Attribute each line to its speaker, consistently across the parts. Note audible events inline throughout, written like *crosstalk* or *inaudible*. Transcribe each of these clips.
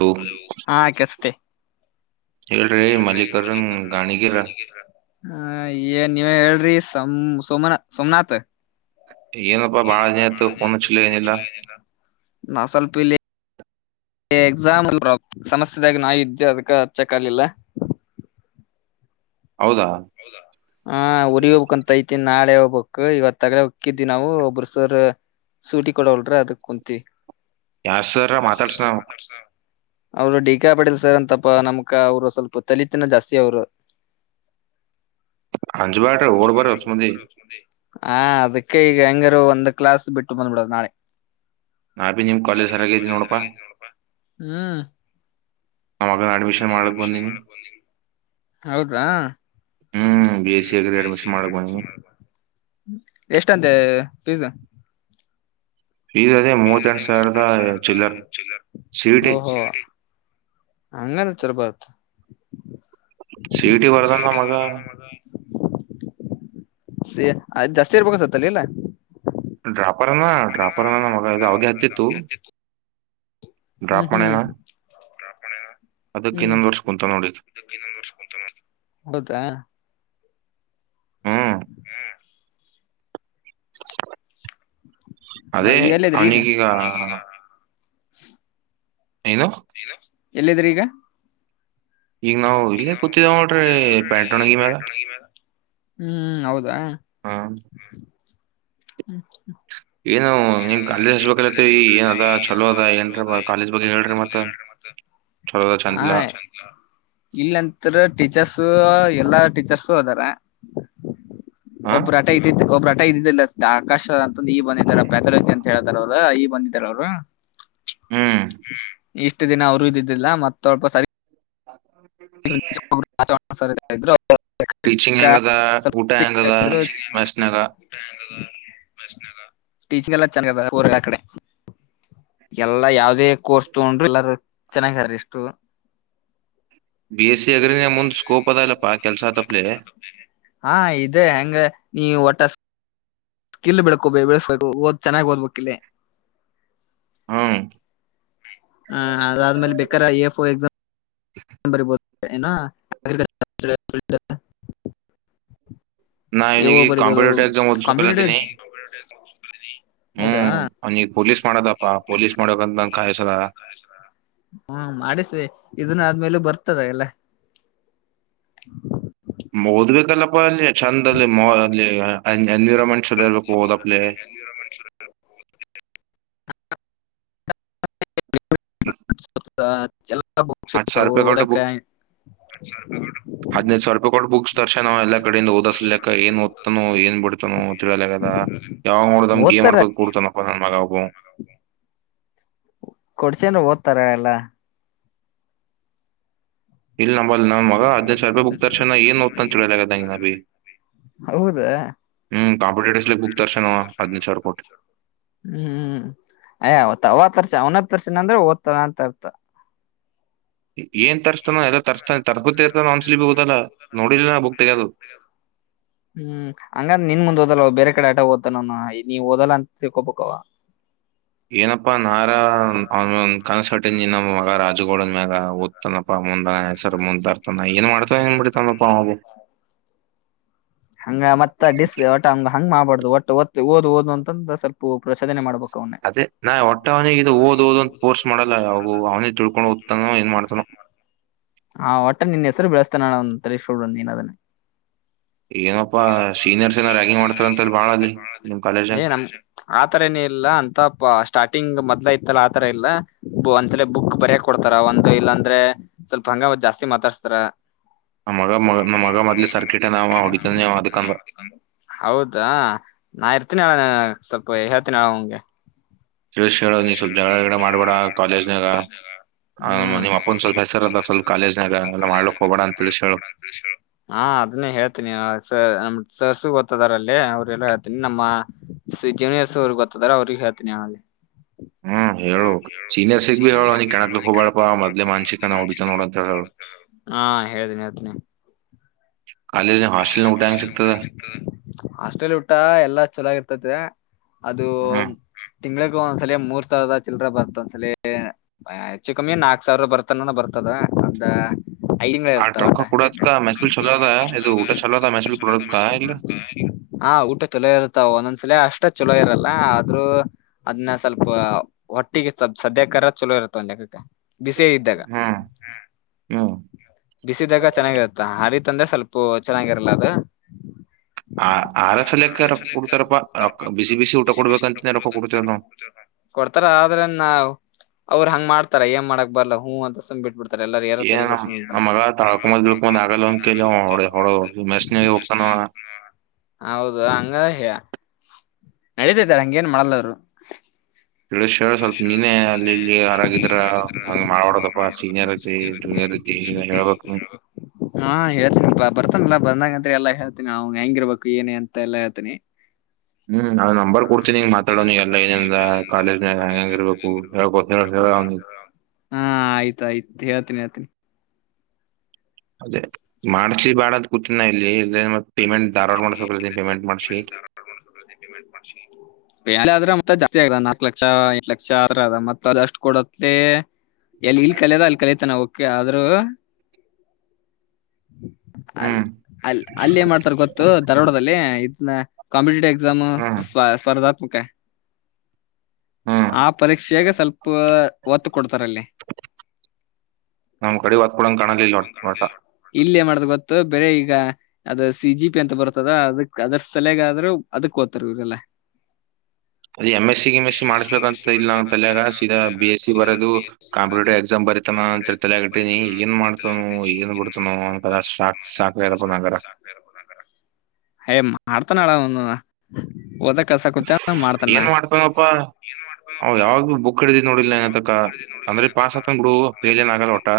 Speaker 1: ತು
Speaker 2: ಹಾ ಕೆಳಸ್ತೆ.
Speaker 1: ಹೇಳ್ರಿ ಮಲ್ಲಿಕಾರ್ಜನ್ ಗಾಣಿಗಿರ.
Speaker 2: ಕಾಣಿಗಿರ ಹ ಏನ್ ನೀವ್ ಹೇಳ್ರಿ ಸಮ್ ಸೋಮನಾಥ್ ಸೋಮನಾಥ್.
Speaker 1: ಏನಪ್ಪಾ ಬಾಳ ದಿನ ಆಯತ ಪೋನ ಹಚ್ಚಲಿಲ್ಲ ಏನಿಲ್ಲ.
Speaker 2: ನಾ ಸ್ವಲ್ಪ ಇಲ್ಲಿ. ಎಕ್ಸಾಮ್ಲ್ ಅಲ್ ಬ್ರೋ ಸಮಸ್ಯೆದಾಗಿ ನಾ ಇದ್ದೆ ಅದಕ್ಕೆ ಅಚ್ಚಕ್ಕಾಲಿಲ್ಲ.
Speaker 1: ಹೌದಾ
Speaker 2: ಹಾ ಊರಿಗಿ ಹೋಗ್ಬೇಕುಂತ ಐತನಿ ನಾಳೆ ಹೋಗ್ ಹೋಗಬಕ್ ಇವತ್ಗಡೆ ಉಕ್ಕಿದಿ ನಾವು ಒಬ್ರಸರ್ ಸೂರೀಟಿ ಕೊಡವಲ್ರ ಅದಕ್ ಕುಂತ.
Speaker 1: ಯ ಸರ ಮಾತಾಡ್ಸನವು.
Speaker 2: ಅವರು ಡಿಕಾ ಪಟೇಲ್ ಸರ್ ಅಂತಪ್ಪಾ ನಮಕ ಅವರು ಸ್ವಲ್ಪ ತಲಿತನ ಜಾಸ್ತಿ ಅವ್ರು.
Speaker 1: ಅಂಜಬ್ಯಾಡ್ರಿ ಓಡ್ ಬರ್ರಿ ಹೊಸ್ಮಂದಿ
Speaker 2: ಹ ಅದಕ್ಕೆ ಈಗ ಹೆಂಗಾರು ಒಂದ್ ಕ್ಲಾಸ್ ಬಿಟ್ಟು ಬಂದ್ಬಿಡದು ನಾಳೆ.
Speaker 1: ನಾ ಬಿ
Speaker 2: ಆ
Speaker 1: ಕಾಲೇಜ್
Speaker 2: ನಿಮ್
Speaker 1: ಸರಾಗೈತಿ
Speaker 2: ಕಾಲೇಜ್ ಎಂಗ ನೋಡಪಾ ಹ್ಮ.
Speaker 1: ಅವಾಗ ಅಡ್ಮಿಶನ್.
Speaker 2: ಹೌದ್ರಾ.
Speaker 1: ಹ್ಮ್ B S C agri admission ಮಾಡಕ್ ಬಂದಿನಿ
Speaker 2: ಎಷ್ಟಂತೆ. ಪೀಸಾ.
Speaker 1: ಇ ಅದೇ ಮೂವತ್ತೆಂಟ ಸಾವಿರದ ಚಿಲ್ಲರ್ ಸೀಟಿ.
Speaker 2: ಹಂಗನ್ ಚರ್ಬತ್.
Speaker 1: ಸಿ ಇ ಟಿ ಬರ್ದಾನ ನಮ್
Speaker 2: ಸೂರಟಿ
Speaker 1: ಮಗ
Speaker 2: ಬರ್ದ ಮತ ಸ ಅ್ ಜಾಸ್ತಿ ಇರ್ಬೇಕ ಸತ್ತಲ್ಲ ಇಲ್ಲ.
Speaker 1: ಡ್ರಾಪರ್ನಾ ಡ್ರಾಪರ್ ಮಗ ಇದು ಅವಗೆ ಹತ್ತಿತ್ತು.
Speaker 2: ಹ್ಮ್
Speaker 1: ಡ್ರಾಪ್
Speaker 2: ಹ್ಮ್
Speaker 1: ಮಾಡ್ಯಾನ ಅದಕ್
Speaker 2: ಹ್ಮ್
Speaker 1: ಇನ್ನೊಂದ್ ವರ್ಷ ಕುೂಂತ ನೋಡಿಕ್.
Speaker 2: ಹೌದಾ ಹ್ಮ್
Speaker 1: ಅದೇ
Speaker 2: ಎಲ್ಲಿದ್ರಿ ಈಗ
Speaker 1: ಅವನೀಈಗ ಏನು
Speaker 2: ಎಲ್ಲಿದ್ದ್ರೀ ಈಗ.
Speaker 1: ಈಗ ನಾವು ಇಲ್ಲೇ ಕುತ್ತಿದೆವಲರ್ರಿ ಪ್ಯಾಂಟ್ಣಗಿ ಮ್ಯಾಗ.
Speaker 2: ಹ್ಮ್ ಹೌದಾ.
Speaker 1: ಹಾ
Speaker 2: ಹ್ಮ್ ಏನು
Speaker 1: ನಿಮ್ ಕಾಲೇಜ್
Speaker 2: ನೀಮ್ ಕಾಲೇಜ
Speaker 1: ಹಚ್ಬೇಕಲತ್ತೇವಿ ಏನ್ ಅದ
Speaker 2: ಹಲ್ಲತೀರಿ ಏನದ ಚಲೋ
Speaker 1: ಏನ್ರ
Speaker 2: ಅದ
Speaker 1: ಕಾಲೇಜ್ ಬಗ್ಗೆ ಹೇಳ್ರಿ
Speaker 2: ಕಾಲಜ ಹೇಳಿ ಮತ್ತ.
Speaker 1: ಚಲೋ ಅದ
Speaker 2: ಹಾ
Speaker 1: ಚಂದಿಲ್ಲ
Speaker 2: ಇಲ್ಲ ನಂತ್ರ ಟೀಚರ್ಸ ಎಲ್ಲಾ ಟೀಚರ್ಸು ಅದ.
Speaker 1: ಹಾ
Speaker 2: ಒಬ್ಬ್ರಟ ಇದ್ದ ಒಬ್ಬ್ರಟ ಇದ್ದಿದ್ದಿಲ್ಲ ಅಷ್ಟ ಆಕಾಶ ಅಂತ. ಈ ಬಂದಿದಾರ ಪ್ಯಾಥಾಲಜಿ ಅಂತ ಹೇಳ್ತಾರ ಅವ್ರ ಈ ಬಂದಿದಾರ ಅವರು.
Speaker 1: ಹ್ಮ್
Speaker 2: ಇಷ್ಟು ದಿನ ಅವರು ಇದಿದ್ದಿಲ್ಲ ಮತ್ತೊಲ್ಪ ಸರಿ
Speaker 1: ಹ
Speaker 2: ಚ ಸ ಇದ್ರು *unintelligible*
Speaker 1: ಟೀಚಿಂಗ್
Speaker 2: ಕ್ಕ
Speaker 1: ಹೆಂಗದ ಊಟ ಹೆಂಗದ
Speaker 2: *unintelligible*
Speaker 1: ಮೆಸ್ನಾಗ
Speaker 2: ಟಿಚಿಂಗ್ ಎಲ್ಲಚ್ಚನ್ ಕದಾ ಊರಗ ಅಕಡೆ. ಎಲ್ಲಾ ಯಾವದೇ ಕೋರ್ಸ್ ತಗೊಂಡ್ರರು ಎಲ್ಲಾರು ಚೆನ್ನಾಗಾರ ಇಷ್ಟು.
Speaker 1: ಬಿ ಎಸ್ ಸಿ ಅಗ್ರಿ ಮುಂದ್ ಸ್ಕೋಪ್ ಅದಲ್ಲಪ್ಪಾ ಕೆಲ್ಸ ಆತಪ್ಲೆ
Speaker 2: ಹಾ ಇದೆ ಹೆಂಗ. ನೀ ಒಟ್ಟ ಹಸಿ ಕಿಲ್ಲ ಬೆಳಕೊ ಬೆಳೆಸ್ಬೇಕು ಓದ್ ಚೆನ್ನಾಗ್ ಓದ್ಬೇಕ ಕಿಲ್ಲೇ.
Speaker 1: ಹ್ಮ
Speaker 2: ಹ ಅದಾದ್ಮೇಲೆ ಬೇಕ ಎ ಎಫ್ ಎಕ್ಸಾಮ. ಬ ಬ
Speaker 1: ನಾ ನಿ
Speaker 2: ಬರಿಬೋದು
Speaker 1: ಕಂಪಿಟ ಎಾಮಓದು ಸಕಲ್ಲಾ ತಿ
Speaker 2: ಕಾಂಪಿಟೇಟಿವ್ ಹೌದಾ
Speaker 1: ಹ್ಮ್ ಅವ ನೀಗ್ ಪೊಲೀಸ್ ಮಾಡದಪ್ಪ ಪೊಲೀಸ್ ಮಾಡಕಂತಂಗ ಕಾಯಸದ
Speaker 2: ಹ್ಮ ಮಾಡಿಸಿ ಇದನ್ನ ಆದ್ಮೇಲೆ ಬರ್ತದ ಎಲ್ಲ *inaudible*
Speaker 1: ಓದ್ಬೇಕಲ್ಲಪ್ಪ ಅಲ್ಲಿ ಚೆಂದ ಅಲ್ಲಿ ಮ ಅಲ್ಲಿ ಎನ್ವಿರಾನ್ಮೆಂಟ್ ಚಲೋ ಇರ್ಬೇಕು ಓದಪ್ಲೆ
Speaker 2: ನಿರಮರ *inaudible* *unintelligible*
Speaker 1: ಹತ್ತು ಸ ರೂಪೆ ಕಟ್ಟ
Speaker 2: ಓದಕ್ಕ
Speaker 1: ಬುಕ್ ಹದನ ಸಾವ ರೂಪೆ ಕಟ್ ಬುಕ್ಸ್ ದರ್ಶ ನ ಎಲ್ಲಾ ಕಡಿಂದ ಓದಿಸ್ಲ ಏ ಓದ್ತನು ಏನ್ ಬಿಡ್ತಾನ ತಿಳಲದ ಯಾವಾಗ ನೋಡಮ ಮಾಡ್ಕೋದು ಕುಡ್ತನಪ್ಪ ನನ್ ಮಗ
Speaker 2: ೌ ಕೊಡ್ಸನ್ರು ಓದ್ತಾರ ಎಲ್ಲಾ
Speaker 1: ಇಲ್ಲ ನಂಬಲ್ ನ ಮ ಹದಿನೈದು ಸಾವಿ ರೂಪಾಯಿ ಬುಕ್ ತರ್ಣ ಏನ್ ನೋ್ತ ಅಂತೇಳಿಲದಂಗ ನ ಅ ಬಿೀ
Speaker 2: ಹೌದು
Speaker 1: ಹ್ಮ್ ಕಾಂಪಟಟ್ಿಸಲಿ ಬುಕ್ತಾರಸ ನ ಅದನಿ ಚರ್ಕೋಟ್
Speaker 2: ್ಮ್ ಅಯಾವತ ರ್ಶನ ಅಂದ್ರೆ ದ್ತನ ಅಂತ ಇರ್ತ
Speaker 1: ಏನ್ ತರಿಸಸ್ತಾನೋ ಎಲ್ಲಾ ತರ್ಸ್ತಾನ ತರ್ ಇರ್ತಾನ ಅನ್ಸಲಿ ಬಿ ಹುದದಲ್ಲ ನೋಡಿಲಿಲ್ಲ ನ ಬುಕ್ ತೆಗೆಗೋದು
Speaker 2: ಹ್ಮ್ ಹಂಗಂದ ನಿನ್ ಮುಂದ್ ಓದಲ್ಲ ಬೇರೆ ಕಡೆ ಆಟ ಓದತಾನನು ನೀವು ಓದಲ್ಲ ಅಂತ ತಿಕೋಬೇಕವ
Speaker 1: ಏನಪ್ಪಾ ನಾರ ಅವ ಕನ್ಸಟ್ಟಿನಿ ನಮ್ಮ ಮಗ ರಾಜುಗೌಡ ಆ್ಯಾಗ ದ್ತನಪ್ಪಾ ಮುಂದ ಹೆಸರು ಮುಂದರ್ತಾನ ಏನ್ ಮಾಡ್ತವ ನ್ ಬಿಡತನಪ್ಪಾ ಅವು
Speaker 2: ಹಂಗ ಮತ್ತ ಡಿಸ್ ಒಟ ಹಂಗ ಹಂಗ್ ಮಾಡ್ಬಾರಡ್ದು ಒಟ್ಟ ಒತ್ತು ಓದ್ ಓದು ಅಂತಂದ ಸ್ವಲ್ಪ ಪ್ರಶೋನೆ ಮಾಡ್ಬು
Speaker 1: ಅದೇ ನಾ ಹೊಟ್ಟ ಅವನಿಗೆ ಇ ಓದ್ ಓದ್ ಅಂತ ಕೋರ್ಸ್ ಮಾಡಲ್ಲ ಅವ ಅವನಿಗೆ ತ ತಿಳ್ಕೊಂಡು ದ್ತಾನೋ ಏನ್ ಮಾಡ್ತಾನೋ *inaudible* *unintelligible*
Speaker 2: ಹಾ ಒಟ್ಟ ನಿನ್ ಹೆಸರು ಬೆಳೆಸ್ತಾನ ಒ ತಳಿಸಕೊಡ್ ಏನದನ್ನ
Speaker 1: ನಪ್ಪಾ ನಿಮ್ ಕಾಲೇಜ್
Speaker 2: ಏ ನಮ ಆತರ ನ ಇಲ್ಲ ಅಂತ ಸ್ಟಾರ್ಟಿಂಗ್ ಮತ್ತೆ ಇತ್ತಲ್ಲ ಆತರ ಇಲ್ಲ ಒಂದ್ಸಲ ಬುಕ್ ಬರಯಕ್ ಕೊಡ್ತಾರ ಒಂದಂದು ಇಲ್ಲ ಅಂದ್ರೆ ಸ್ವಲ್ಪ ಹಂಗ ಜಾಸ್ತಿ ತಸತ್ರ
Speaker 1: ನ ಮಗ ಮ ನಮ್ಮ ಮಗ ಮದ್ಲಿ ಸರ್ಕಿಟ ನ
Speaker 2: ಹೌದಾ ನಾರ್ತ ಇನ ಸತ್ತಿನ ಹಗೆ
Speaker 1: ಹೇಳ ಹೇಳ ನೀ ಸ್ವಲ್ಪ ಜಡೆ ಮಾಡ್ಬೇಡ ಕಾಲೇಜ್ನಾಗ
Speaker 2: ಹ್ಮ್
Speaker 1: ನಿಮ್ಮ ಅಪ್ಪಂದ ಸ್ವಲ್ಪ ಹೆಸರಸ ಹೇಳು
Speaker 2: ಹಾ ಅದನ್ನೇ ಹೇಳ್ತೀನಿ ಸರ್ಸು ಗೊತ್ತದಾರ ಅಲ್ಲಿ ಅವ್ರಲ್ಲೋ ಹೇಳ್ತನಿ ನಮ್ಮ ಜೂನಿಯರ್ಸ್ ಅವ್ರಿಗೆ ಗೊತ್ತದ ಅವ್ರಿ ಹೇಳ್ತೀನಿ ಅವಲ್ಲಿ
Speaker 1: ಹ್ಮ ಂ ಹೇಳು ಸೀನಿಯರ್ಸಿಗ್ ಭೀ ಹೇಳು ಅನಿ ಕಣಕ್ ಹೋಗಬಳಪ್ಪ ಮದ್ಲೆ ಮಾಸಿಕ ನೋಡ ಚ ನೋಡ ಅಂತ ಹೇಳು
Speaker 2: ಹಾ ಹೇಳ್ತೀನಿ ಹತಿನಿ
Speaker 1: ಕಾಲೇಜ್ ಹಾಸ್ಟೆಲ್ ಊಟ ಹೆಂಗ್ ಸಿಗ್ತದ
Speaker 2: ಹಾಸ್ಟೆಲ್ ಊಟ ಎಲ್ಲಾ ಚೆನ್ನಾಗಿರ್ತತೆ ಅದು
Speaker 1: ಹ್ಮ್
Speaker 2: ತಿಂಗಗಳಗ ಒಂದ್ಸಲ ಮೂರ್ ಸಾವಿರದ ಚಿರ ಬರ್ತ ಒಂದ್ಸಲಲಿ ಹೆಚ್ಚು ಕಮ್ಮಿ ನಾಕ್ ಸಾವಿರ ಬರ್ತಾನ ಬರ್ತ ದ ಅಂತ
Speaker 1: ಹಾ ಟಕ್ಕಾ ಕುೂಡಾಾಸ ಕ ಮಹಸೂಸ ಚಲ ದು ಊೆ ಚಲೋ ತ ಮೆ ಪುರ ಗಾ ಇಲ್ಲ
Speaker 2: ಲ ಅಷ್ಟೇ ಚಲೋ ಇರಲ್ಲ ಆದ್ರೂ ಅದನ್ನ ಸ್ವಲ್ಪ ಒಟ್ಟಿಗೆ ಸದ್ಯ ಕರ ಚಲೋ ಇ ಇ ಬಿಸಿ ಇದ್ದಾಗ
Speaker 1: ಹಾ ಹ್ಮ್
Speaker 2: ಬಿಸಿದಾಗ ಚೆನ್ನಾಗಿರುತ್ತ ಹಾರಿ ತಂದ್ರೆ ಸ್ವಲ್ಪ ವಚ್ಚನಾಂಗರಲ ಅದೆ
Speaker 1: ಆ ಆರ್ ಎಫ್ ಎಲಕ್ಕ ರೊಕ್ಕ ಕೊಡ್ತಾರಪ್ಪಾ ರೊ ಬಿಸಿ ಬಿಸಿ ಊಟ ಕೊಡ್ಬೇಕಂತನ ರೊಕ್ಕ ಕೊಡ್ತೇವ ನವು
Speaker 2: ಕೊಡ್ತಾರ ಆದ್ರ ನಾವು ಅವ್ರರು ಹಂಗ ಮಾಡ್ತಾರ ಏನ್ ಮಾಡಕ್ ಬರ್ಲ್ಲ ಹೂ ಅಂತ ಸುಮ್ ಬಿಟ್ಬಿಡ್ತ
Speaker 1: ಏನ್ ನಮ್ಮ ಮಗ ತಾಳಕಮ ಬಿಳ್ಕೊ ಆಗಲ್ಲ *unintelligible* *unintelligible*
Speaker 2: ನಡೀತೈತಿ ಹಂಗೇನ್ ಮಾಡಲ್ಲ ಅವ್ರು
Speaker 1: ತಿಳಿಸಿ ಹೇಳು ಸ್ವಲ್ಪ ನೀನೇ ಅಲ್ಲಿ ಇಲ್ಲಿ ಆರಾಗಿದ್ರ ಹಂಗ ಮಾಡಾಡದಪ್ಪ ಸೀನಿಯರ್ ಆಗತಿ ಜೂನಿಯರ್ ಹೇಳ್ಬೇಕು ನೀನು
Speaker 2: ಹಾ ಹೇಳ್ತನಾ ಬರ್ತನ್ಲಾ ಬಂದಂಗ ಅಂದ್ರ ಎಲ್ಲ ಹೇಳ್ತೀನಿ ಅವ್ ಹೆಂಗಿರ್ಬೇಕು ಏನೇ ಅಂತ ಎಲ್ಲ ಹೇಳ್ತೀನಿ
Speaker 1: ಹ್ಮ್ ಅದ್ ನಂಬರ್ ಕೊಡ್ತೀನಿಂಗ ಮಾತಾಡೋಲ್ಲ ಏನಂದ ಕಾಲೇಜ್ ಹೆಂಗಿರಬೇಕು ಹೇಳುಕೊತ ಹೇಳು ಅವ್ನಿಗೆ
Speaker 2: ಹಾ ಆಯ್ತ್ ಆಯ್ತು ಹೇಳ್ತೀನಿ ಹೇಳ್ತನಿ
Speaker 1: *unintelligible* ಪೇಮೆಂಟ್ ಧಾರವಾಡ ಮಾಡ್ಸಬೇಕ ಪೇಮೆಂಟ್ ಮಾಡ್ಸಿ
Speaker 2: *unintelligible* ಜಾಸ್ತಿ ಆಗದ ನಾಕ್ ಲಕ್ಷ ಎಂಟ್ ಲಕ್ಷ ಮತ್ತ ಅದಷ್ಟು ಕೊಡತ್ ಎಲ್ಲಿ ಇಲ್ ಕಲಿಯದೇ ಅಲ್ಲಿ ಕಲಿತಾನೆ ಓಕೆ ಆದ್ರೂ
Speaker 1: ಹ್ಮ್
Speaker 2: ಅಲ್ಲಿ ಏನ್ ಮಾಡ್ತಾರ ಗೊತ್ತು ಧಾರವಾಡದಲ್ಲಿ ಇದನ್ನ ಕಾಂಪಿಟೇಟ ಎಕ್ಸಾಮ್
Speaker 1: ಹ್ಮ್
Speaker 2: ಸ್ಪರ್ಧಾತ್ಮಕ
Speaker 1: ಹ್ಮ್
Speaker 2: ಆ ಪರೀಕ್ಷೆಯಾಗ ಸ್ವಲ್ಪ ಒತ್ತು ಕೊಡ್ತಾರಲ್ಲಿ
Speaker 1: ನಮ್ ಕಡೆ ಒತ್ ಕೊಡಂಗ್ ಕಾಣಲಿಲ್ಲ ನೋಡ್ ನೋಡ್ತಾ
Speaker 2: ಇಲ್ಲೇ ಮಾಡ್ದ ಗೊತ್ತು ಬೇರೆ ಈಗ ಅದ ಸಿ ಜಿ ಪಿ ಅಂತ ಬರ್ತದ ಅದಕ್ ಅದರ ಸಲಗಾದ್ರರು ಅದಕ್ ಓದತಾರೆ ಇವ್ರೆಲ್ಲ ಇಲ್ಲ
Speaker 1: ಅದು M S C S C ಮಾಡ್ಸ್ಬೇಕಂತ ಇಲ್ಲ ಅಂತಾಗಾ ಬಿ ಎಸ್ ಸಿ ಬರೋದು ಕಾಂಪಿಟೇಟಿವ್ ಎಕ್ಸಾಮ್ ಬರಿತಾನ ಅಂತ ತಲೆಯಾಗ ಇಟ್ಟೀನಿ ಏನ್ ಮಾಡ್ತಾನ ಏನ್ ಬಿಡ್ತಾನ ಅಂತ ಸಾಕಕ್ ಸಾಕಪ್ಪ
Speaker 2: ಹೇ ಮಾಡ್ತಾನ ಹೇಳು ಅವ್ನು ಓದಕ್ *unintelligible* ಮಾಡ್ತಾನ
Speaker 1: ಅವ್ ಯಾವಾಗಲ್ಲೂ ಬುಕ್ ಹಿಡಿದು ನೋಡಿಲ್ ಏನತಕ್ಕ ಅಂದ್ರೆ ಪಾಸ್ ಹತಂಗ ಬಿಡು ಫೇಲ್ ಏನ್ ಆಗಲ್ಲ ಒಟಾ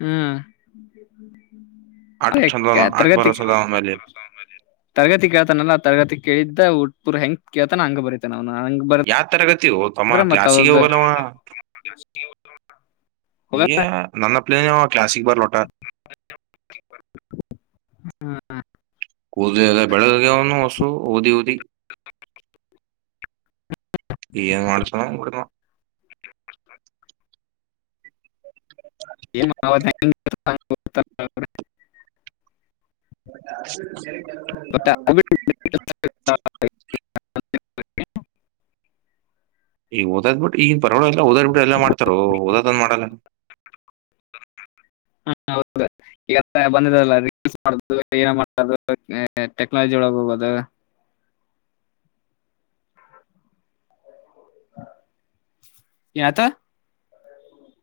Speaker 2: ಹ್ಮ್
Speaker 1: ಆಟ ಚಂದ ಆಟ್
Speaker 2: ತರಗತಿ
Speaker 1: ಬರೋಸದ ಅವನ್ ಮೇಲೆ
Speaker 2: ತರಗತಿ ಕೇಳ್ತಾನಲ್ಲ ತರಗತಿ ಕೇಳಿದ್ದ ಪುರ್ ಹೆಂಗ ಕಳ್ತಾನ ಹಂಗ ಬರಿತಾನ ಅವನು ಹಂಗ
Speaker 1: ಯಾವ ತರಗತಿಯೋ ಅಮ್ಮ
Speaker 2: ಬರದ್ರ ಮತ್ತ
Speaker 1: ಕ್ಲಾಸಿಗೆ ಹೋಗಲ್ಲವಾ *inaudible* ನನ್ನ ಪ್ಲೇನ ಕ್ಲಾಸಿಗೇ ಬರಲ್ಲ ಓಟಾ
Speaker 2: ಹ್ಮ್
Speaker 1: ಕೂದಲ್ಲ ಬೆಳಿಗೆ ಅವ್ನು ಅಷ್ಟು ಓದಿ ಓದಿ ಏನ್ ಮಾಡ್ತಾನೋ
Speaker 2: *unintelligible*
Speaker 1: *unintelligible*
Speaker 2: *unintelligible*
Speaker 1: ಈಗ ಓದ್ ಬಿಟ್ಟ ಈಗ *unintelligible* ಎಲ್ಲ ಓದದು ಬಿಟ್ಟು ಎಲ್ಲ ಮಾಡತಾರ ಓದನ್ ಮಾಡಲ್ಲ
Speaker 2: ಹಾ ಹೌದು *unintelligible* ಏನ ಮಾಡ್ ಟೆಕ್ನಾಲಜಿ *unintelligible*
Speaker 1: *inaudible*
Speaker 2: *unintelligible*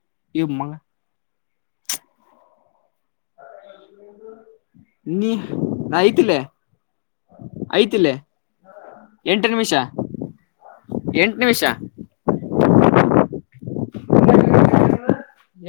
Speaker 2: *unintelligible*
Speaker 1: *inaudible*
Speaker 2: ನೀ ನಾ ಐತಿಲ್ಲ ಐತಿಲ್ಲೇ ಎಂಟು ನಿಮಿಷ ಎಂಟು ನಿಮಿಷ
Speaker 1: *inaudible*